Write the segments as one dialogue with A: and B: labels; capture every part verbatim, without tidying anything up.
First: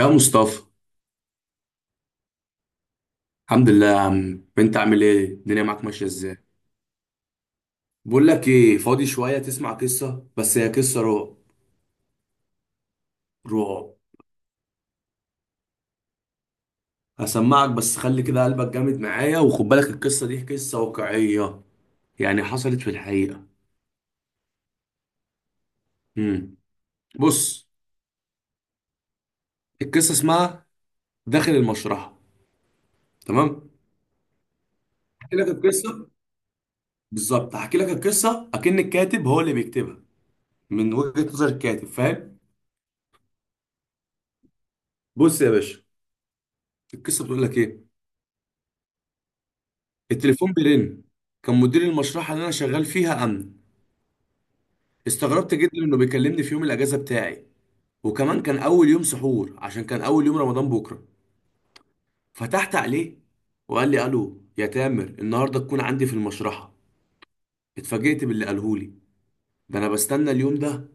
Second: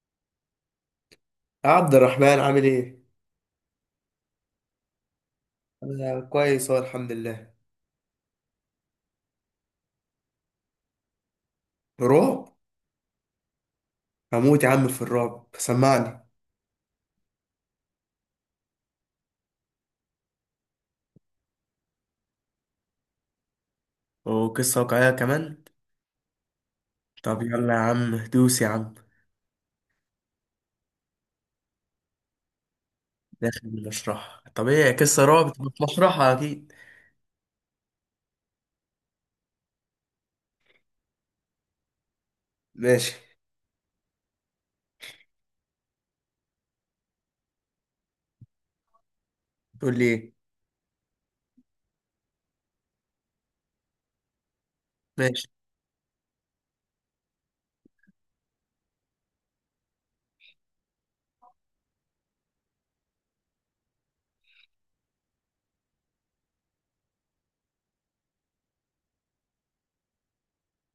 A: يا مصطفى،
B: عبد الرحمن عامل ايه؟
A: الحمد لله يا عم. انت عامل ايه؟ الدنيا معاك ماشيه
B: انا
A: ازاي؟
B: كويس اهو الحمد لله.
A: بقول لك ايه، فاضي شويه تسمع قصه؟ بس هي قصه رعب.
B: رعب؟
A: رعب.
B: هموت يا عم في الرعب، سمعني.
A: هسمعك بس خلي كده قلبك جامد معايا، وخد بالك القصه دي قصه واقعيه، يعني حصلت في الحقيقه.
B: وقصة واقعية كمان؟
A: امم
B: طب
A: بص.
B: يلا يا عم دوس يا عم.
A: القصه اسمها داخل المشرحه. تمام.
B: داخل المشرحة طبيعي، قصة
A: احكي لك
B: رعب تبقى في
A: القصه
B: مشرحة أكيد.
A: بالظبط، هحكي لك القصه اكن الكاتب هو اللي بيكتبها، من وجهه نظر الكاتب. فاهم؟
B: ماشي.
A: بص يا باشا، القصه بتقول لك ايه.
B: تقول لي ايه؟
A: التليفون بيرن. كان مدير المشرحة اللي أنا شغال فيها أمن.
B: ماشي.
A: استغربت جدا إنه بيكلمني في يوم الأجازة بتاعي، وكمان كان أول يوم سحور عشان كان أول يوم رمضان بكرة. فتحت عليه، وقال لي: ألو يا تامر، النهاردة تكون عندي في المشرحة. اتفاجئت باللي قالهولي. ده أنا بستنى اليوم ده!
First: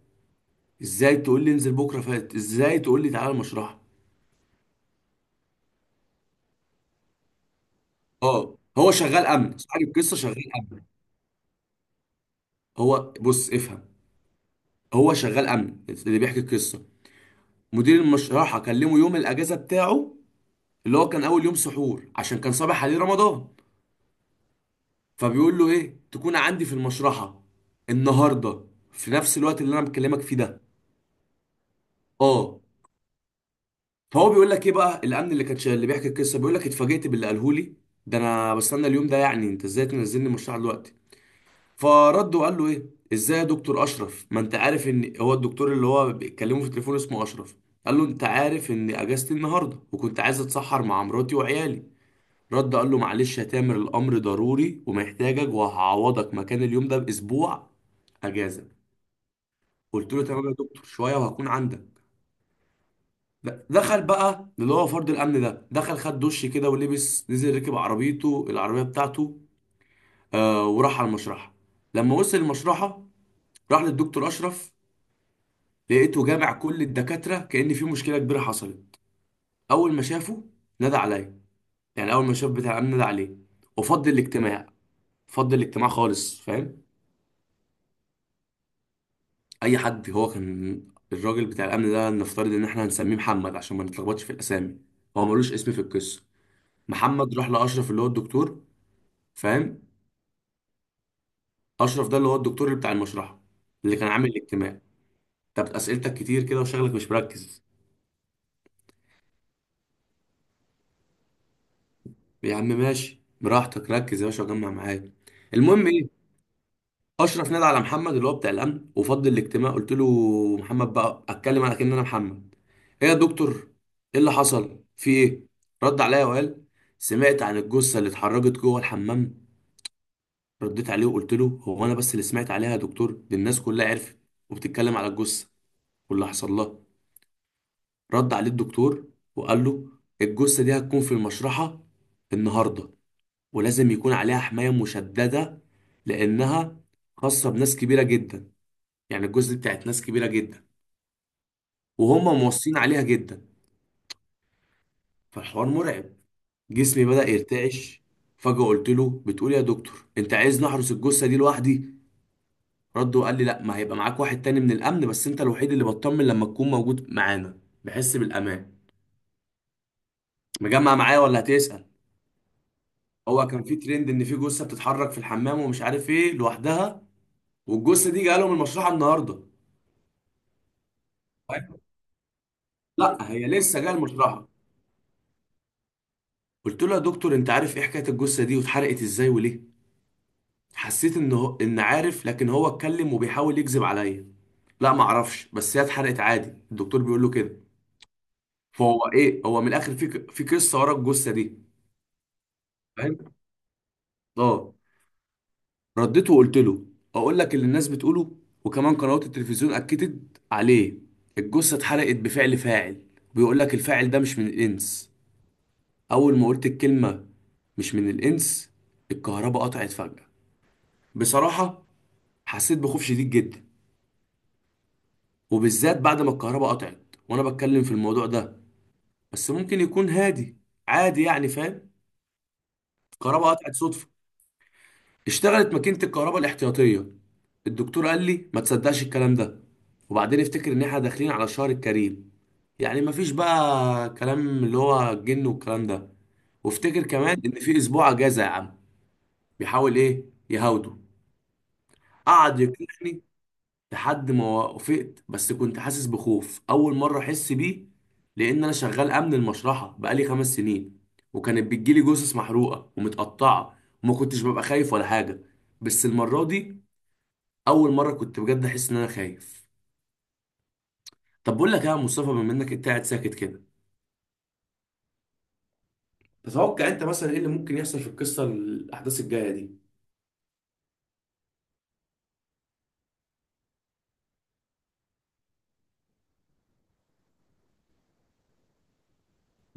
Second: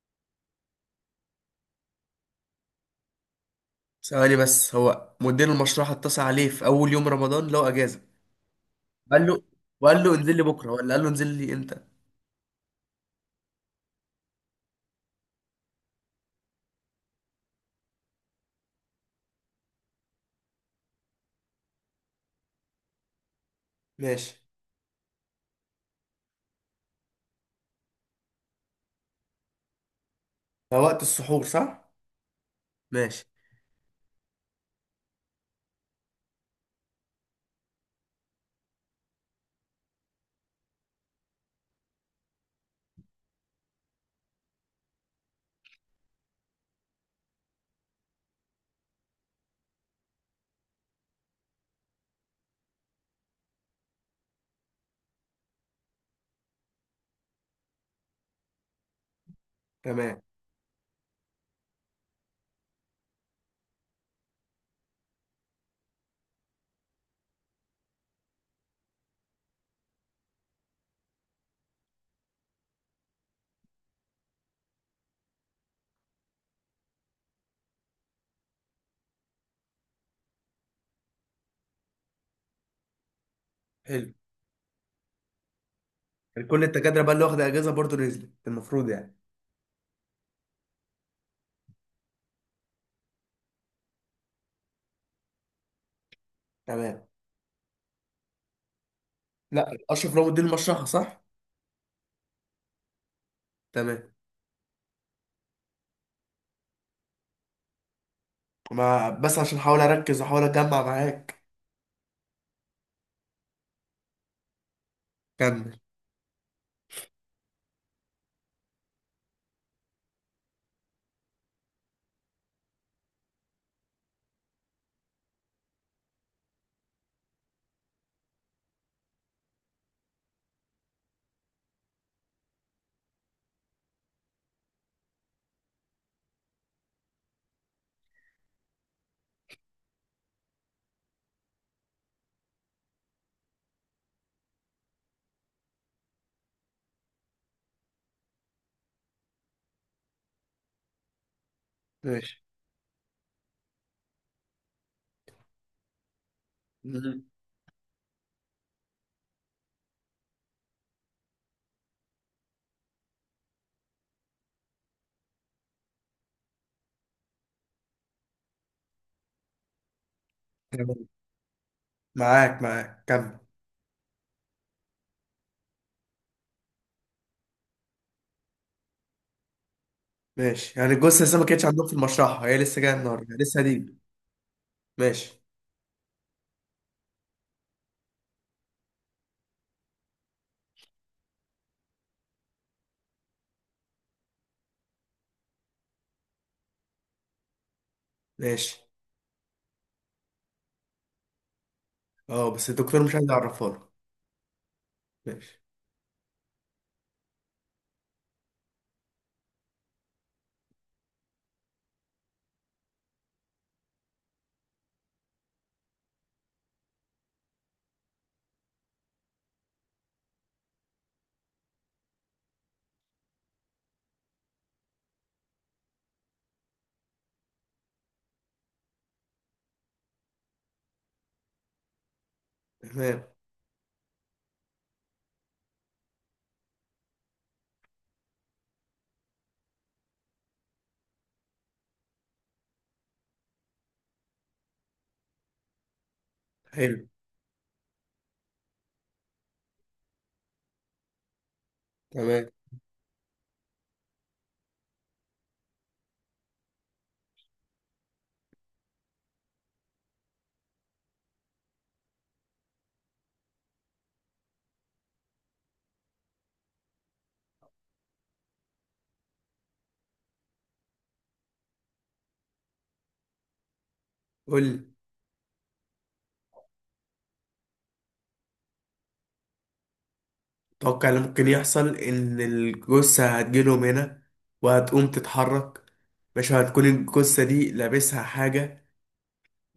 A: إزاي تقول لي انزل بكرة فات؟ إزاي تقول لي تعالى المشرحة؟
B: ثواني بس، هو مدير المشرحة اتصل عليه في أول يوم رمضان لو أجازة؟
A: آه، هو
B: قال
A: شغال
B: له
A: أمن، صاحب
B: وقال له
A: القصة
B: انزل لي
A: شغال
B: بكرة،
A: أمن.
B: ولا قال له انزل لي امتى؟
A: هو بص، افهم. هو شغال أمن اللي بيحكي القصة. مدير المشرحة كلمه يوم الأجازة بتاعه، اللي هو كان اول يوم سحور عشان كان صباح عليه رمضان.
B: ماشي.
A: فبيقول له ايه، تكون عندي في المشرحه النهارده، في نفس الوقت اللي انا بكلمك فيه ده.
B: ده وقت السحور صح؟
A: اه.
B: ماشي.
A: فهو بيقول لك ايه بقى، الامن اللي كان شا- اللي بيحكي القصه بيقول لك: اتفاجئت باللي قاله لي، ده انا بستنى اليوم ده، يعني انت ازاي تنزلني المشرحه دلوقتي؟ فرد وقال له ايه، ازاي يا دكتور اشرف؟ ما انت عارف ان، هو الدكتور اللي هو بيتكلمه في التليفون اسمه اشرف. قال له: انت عارف ان اجازتي النهارده، وكنت عايز اتسحر مع مراتي وعيالي. رد قال له: معلش يا تامر الامر ضروري ومحتاجك، وهعوضك مكان اليوم ده باسبوع اجازه. قلت
B: تمام.
A: له: تمام يا دكتور، شويه وهكون عندك. د- دخل بقى، اللي هو فرد الامن ده دخل خد دش كده ولبس، نزل ركب عربيته، العربيه بتاعته، آه، وراح على المشرحه. لما وصل المشرحه راح للدكتور اشرف، لقيته جامع كل الدكاتره كأن في مشكله كبيره حصلت. اول ما شافه نادى عليا، يعني اول ما شاف بتاع الامن نادى عليه، وفضل
B: حلو.
A: الاجتماع. فضل الاجتماع خالص.
B: كل
A: فاهم؟
B: الدكاتره بقى اللي واخده اجازه برضه نزلت المفروض يعني.
A: اي حد، هو كان، الراجل بتاع الامن ده نفترض ان احنا هنسميه محمد عشان ما نتلخبطش في الاسامي، هو ملوش اسم في القصه.
B: تمام.
A: محمد راح لاشرف اللي هو الدكتور.
B: لا
A: فاهم؟
B: اشرف رام الدين مشرحه صح؟
A: اشرف ده اللي هو الدكتور اللي بتاع المشرحه، اللي
B: تمام.
A: كان عامل الاجتماع. طب اسئلتك كتير كده وشغلك مش مركز.
B: ما بس عشان احاول اركز واحاول اجمع معاك.
A: يا عم ماشي براحتك، ركز يا باشا وجمع معايا.
B: كمل.
A: المهم ايه، اشرف نادى على محمد اللي هو بتاع الامن، وفضل الاجتماع، قلت له محمد بقى، اتكلم على كأن انا محمد: ايه يا دكتور؟ ايه اللي حصل؟ في ايه؟ رد عليا وقال: سمعت عن الجثه اللي اتحرجت جوه الحمام؟ رديت عليه وقلت له: هو انا بس اللي سمعت عليها يا دكتور؟ دي الناس كلها عرفت وبتتكلم على الجثه واللي حصل لها. رد عليه الدكتور وقال له: الجثه دي هتكون في المشرحه النهارده، ولازم يكون عليها حمايه مشدده، لانها خاصه بناس كبيره جدا، يعني الجثه دي بتاعت ناس كبيره جدا، وهم
B: ماشي.
A: موصين عليها جدا. فالحوار مرعب، جسمي
B: مم.
A: بدأ يرتعش. فجأة قلت له: بتقول يا دكتور انت عايز نحرس الجثة دي لوحدي؟ رد وقال لي: لا، ما هيبقى معاك واحد تاني من الأمن، بس انت الوحيد اللي بطمن لما تكون موجود معانا، بحس بالأمان. مجمع
B: تمام.
A: معايا ولا هتسأل؟
B: معاك معاك، كمل.
A: هو كان في ترند ان في جثة بتتحرك في الحمام ومش عارف ايه لوحدها، والجثة دي جالهم المشرحة النهاردة.
B: ماشي، يعني الجثه لسه ما كانتش عندهم في المشرحه، هي لسه جايه
A: لا،
B: النهارده
A: هي
B: لسه
A: لسه جايه
B: هتيجي.
A: المشرحة.
B: ماشي.
A: قلت له: يا دكتور، انت عارف ايه حكاية الجثة دي واتحرقت ازاي وليه؟ حسيت ان هو ان عارف، لكن هو اتكلم وبيحاول يكذب عليا: لا ما اعرفش، بس هي اتحرقت عادي. الدكتور بيقول له كده.
B: ماشي.
A: فهو ايه، هو من الاخر في ك- في قصه ورا الجثه دي.
B: اه بس الدكتور مش
A: فاهم؟
B: عايز يعرفها له.
A: اه.
B: ماشي.
A: رديت وقلت له: اقول لك اللي الناس بتقوله، وكمان قنوات التلفزيون اكدت عليه، الجثه اتحرقت بفعل فاعل. بيقول لك الفاعل ده مش من الانس. اول ما قلت الكلمه مش من الانس، الكهرباء قطعت فجاه. بصراحه حسيت بخوف شديد جدا، وبالذات بعد ما الكهرباء قطعت وانا بتكلم في الموضوع ده. بس ممكن يكون هادي عادي يعني. فاهم؟
B: تمام.
A: الكهرباء قطعت صدفة، اشتغلت ماكينة الكهرباء الاحتياطية. الدكتور قال لي: ما تصدقش الكلام ده، وبعدين افتكر ان احنا داخلين على الشهر الكريم، يعني مفيش بقى كلام اللي هو الجن والكلام ده.
B: حلو.
A: وافتكر كمان ان في اسبوع اجازة يا عم. بيحاول ايه، يهاوده.
B: تمام.
A: قعد يقنعني لحد ما وافقت، بس كنت حاسس بخوف اول مره احس بيه، لان انا شغال امن المشرحه بقالي خمس سنين، وكانت بتجيلي جثث محروقه ومتقطعه، وما كنتش ببقى خايف ولا حاجه. بس المره دي اول مره كنت بجد احس ان انا خايف. طب بقول لك إيه يا مصطفى، بما انك انت قاعد ساكت كده،
B: قول لي،
A: تتوقع انت مثلا ايه اللي ممكن يحصل في القصه، الاحداث الجايه دي؟
B: اتوقع اللي ممكن يحصل ان الجثة هتجيلهم هنا وهتقوم تتحرك. مش هتكون الجثة دي لابسها حاجة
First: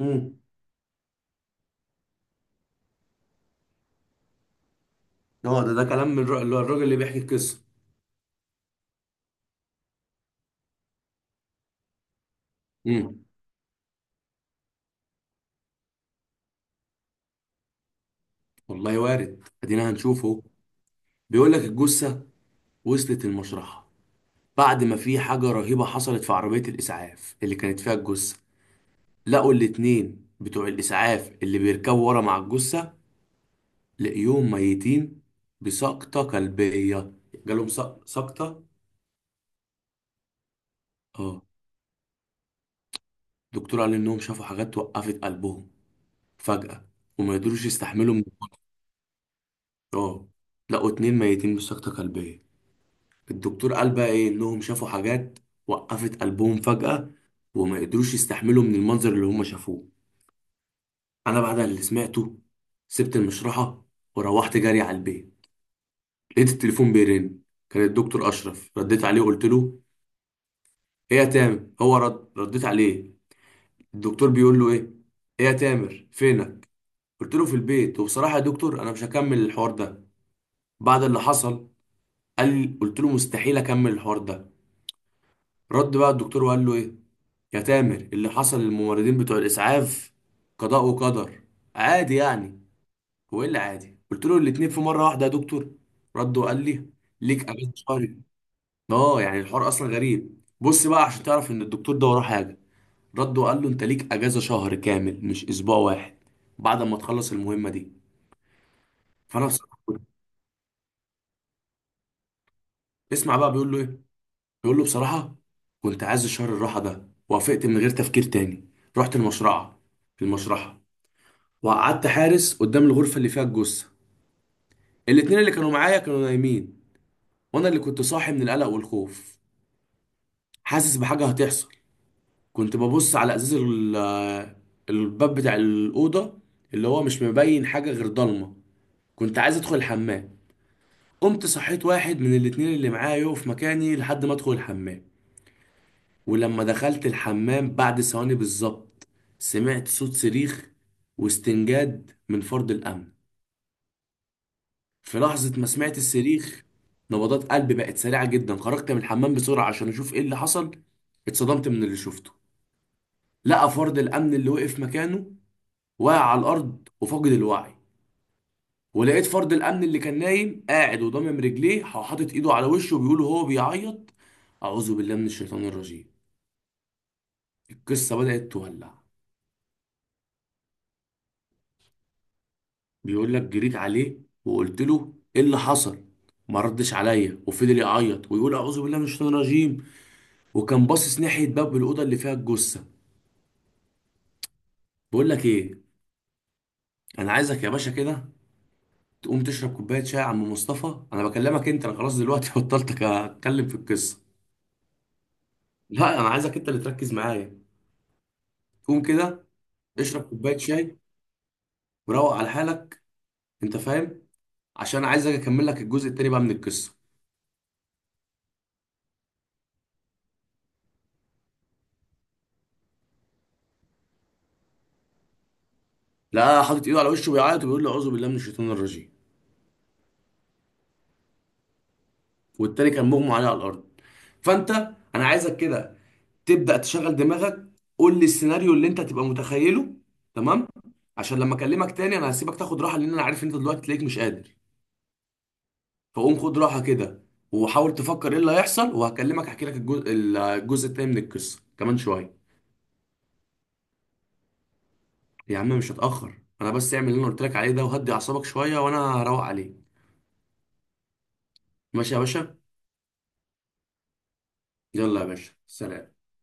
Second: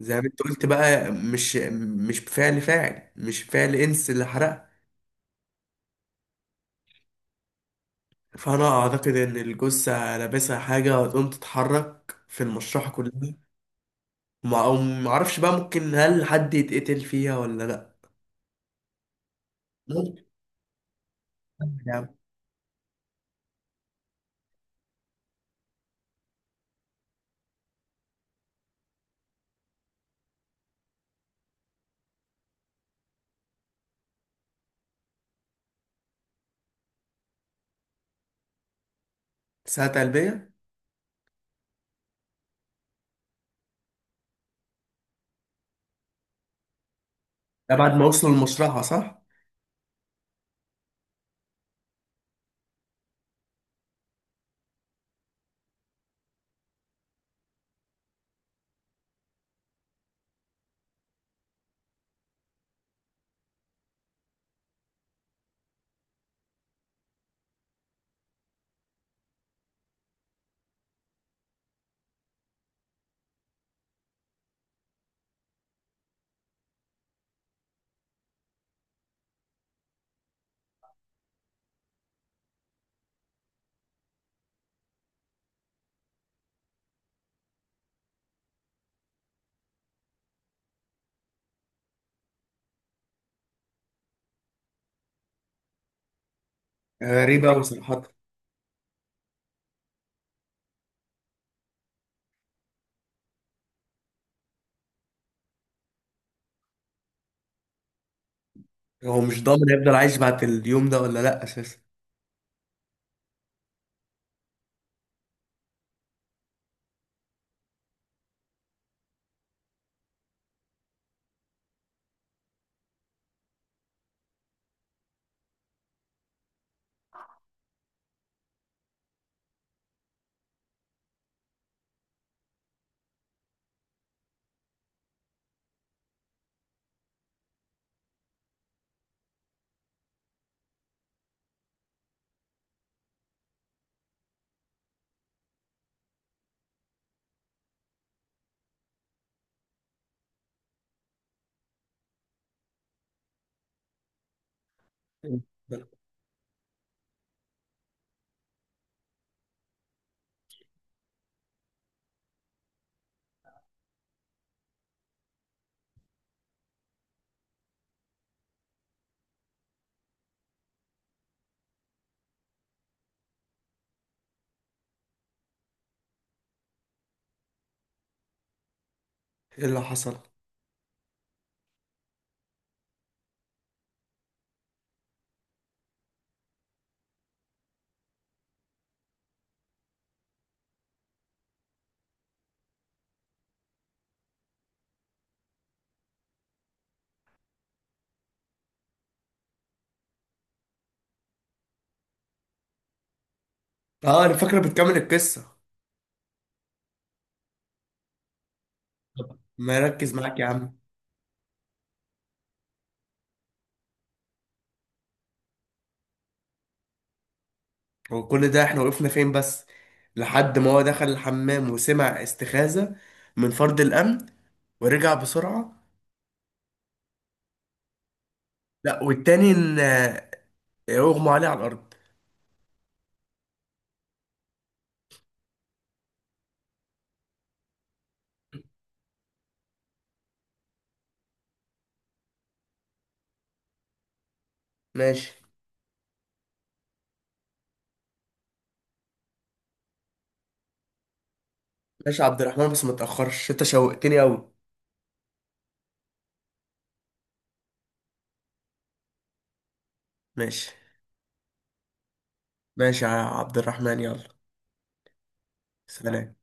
B: زي ما انت قلت بقى؟ مش مش فعل فاعل، مش فعل انس اللي حرقها.
A: اه، ده ده كلام من الر- اللي هو الراجل اللي بيحكي القصه.
B: فانا اعتقد ان الجثة لابسها حاجة وهتقوم تتحرك في المشرحة كلها.
A: امم
B: ما معرفش بقى، ممكن هل حد يتقتل فيها ولا لا؟
A: والله وارد، ادينا
B: ممكن
A: هنشوفه. بيقول لك
B: يعني.
A: الجثه وصلت المشرحه بعد ما في حاجة رهيبة حصلت في عربية الإسعاف اللي كانت فيها الجثة. لقوا الاتنين بتوع الإسعاف اللي بيركبوا ورا مع الجثة، لقيوهم ميتين بسقطة قلبية. جالهم سق- سقطة.
B: ساعة قلبية.
A: اه. دكتور قال إنهم شافوا حاجات وقفت قلبهم فجأة، وما يقدروش
B: ده بعد ما
A: يستحملوا من،
B: وصلوا المشرحة صح؟
A: اه. لقوا اتنين ميتين بسقطة قلبية. الدكتور قال بقى إيه، إنهم شافوا حاجات وقفت قلبهم فجأة، وما يقدروش يستحملوا من المنظر اللي هم شافوه. انا بعد اللي سمعته سبت المشرحه، وروحت جري على البيت. لقيت التليفون بيرن، كان الدكتور اشرف. رديت عليه قلت له: ايه يا تامر؟ هو رد، رديت عليه، الدكتور بيقول له ايه: ايه يا تامر، فينك؟ قلت له: في البيت، وبصراحه يا دكتور انا مش هكمل الحوار ده بعد اللي حصل. قال لي، قلت له: مستحيل اكمل الحوار ده. رد بقى الدكتور وقال له ايه: يا تامر، اللي حصل للممرضين بتوع الاسعاف قضاء وقدر، عادي يعني. هو ايه اللي عادي؟ قلت له: الاتنين في مره واحده يا دكتور؟ رد وقال لي:
B: غريبة
A: ليك
B: أوي
A: اجازه
B: صراحة.
A: شهرين. اه، يعني الحوار اصلا غريب، بص بقى عشان تعرف ان الدكتور ده وراه حاجه. رد وقال له: انت ليك اجازه شهر كامل، مش اسبوع واحد، بعد ما تخلص المهمه دي.
B: هو مش
A: فانا
B: ضامن
A: بصراحه
B: هيفضل
A: كنت-
B: عايش بعد اليوم ده ولا لا اساسا؟
A: اسمع بقى بيقول له ايه، بيقول له: بصراحه كنت عايز الشهر الراحه ده، وافقت من غير تفكير تاني. رحت المشرعه. في المشرحه وقعدت حارس قدام الغرفه اللي فيها الجثه. الاتنين اللي كانوا معايا كانوا نايمين، وانا اللي كنت صاحي من القلق والخوف، حاسس بحاجة هتحصل. كنت ببص على ازاز ال- الباب بتاع الأوضة، اللي هو مش مبين حاجة غير ضلمة. كنت عايز ادخل الحمام، قمت صحيت واحد من الاتنين اللي معايا يقف مكاني لحد ما ادخل الحمام. ولما دخلت الحمام بعد ثواني بالظبط، سمعت صوت صريخ واستنجاد من فرد الأمن. في لحظة ما سمعت الصريخ، نبضات قلبي بقت سريعة جدا، خرجت من الحمام بسرعة عشان أشوف إيه اللي حصل. اتصدمت من اللي شفته، لقى فرد الأمن اللي وقف مكانه واقع على الارض وفاقد الوعي، ولقيت فرد الامن اللي كان نايم قاعد وضامم رجليه وحاطط ايده على وشه، وبيقول وهو بيعيط: اعوذ بالله من الشيطان الرجيم. القصه بدات تولع.
B: ايه اللي حصل؟
A: بيقول لك: جريت عليه وقلت له ايه اللي حصل، ما ردش عليا وفضل يعيط ويقول: اعوذ بالله من الشيطان الرجيم. وكان باصص ناحيه باب الاوضه اللي فيها الجثه. بقول لك ايه، انا عايزك يا باشا كده تقوم تشرب كوبايه شاي يا عم مصطفى، انا بكلمك انت، انا خلاص دلوقتي بطلت اتكلم في القصه.
B: اه انا فاكره، بتكمل القصه.
A: لا، انا عايزك انت اللي تركز معايا. قوم
B: طب
A: كده
B: ما يركز
A: اشرب
B: معاك يا
A: كوبايه
B: عم.
A: شاي، وروق على حالك. انت فاهم؟ عشان عايز اجي اكمل لك الجزء التاني بقى من القصه.
B: هو كل ده احنا وقفنا فين بس؟ لحد ما هو دخل الحمام وسمع استخاذه من فرد الامن ورجع بسرعه.
A: لا، حاطط ايده على وشه بيعيط وبيقول لي: اعوذ بالله من الشيطان
B: لا،
A: الرجيم.
B: والتاني ان آه، اغمى عليه على الارض.
A: والتاني كان مغمى عليه على الارض. فانت، انا عايزك كده تبدا تشغل دماغك، قول لي السيناريو اللي انت هتبقى متخيله. تمام؟ عشان لما اكلمك تاني انا هسيبك تاخد راحه، لان انا عارف انت دلوقتي تلاقيك مش قادر.
B: ماشي.
A: فقوم خد راحه كده، وحاول تفكر ايه اللي هيحصل، وهكلمك احكي لك الجزء الجزء التاني من القصه كمان
B: ماشي يا
A: شويه.
B: عبد الرحمن، بس ما تاخرش انت شوقتني قوي.
A: يا عم مش هتأخر، انا بس اعمل اللي انا قلت لك عليه ده، وهدي اعصابك شوية، وانا هروق عليك.
B: ماشي.
A: ماشي يا باشا،
B: ماشي يا عبد الرحمن، يلا.
A: يلا يا باشا، سلام.
B: سلام.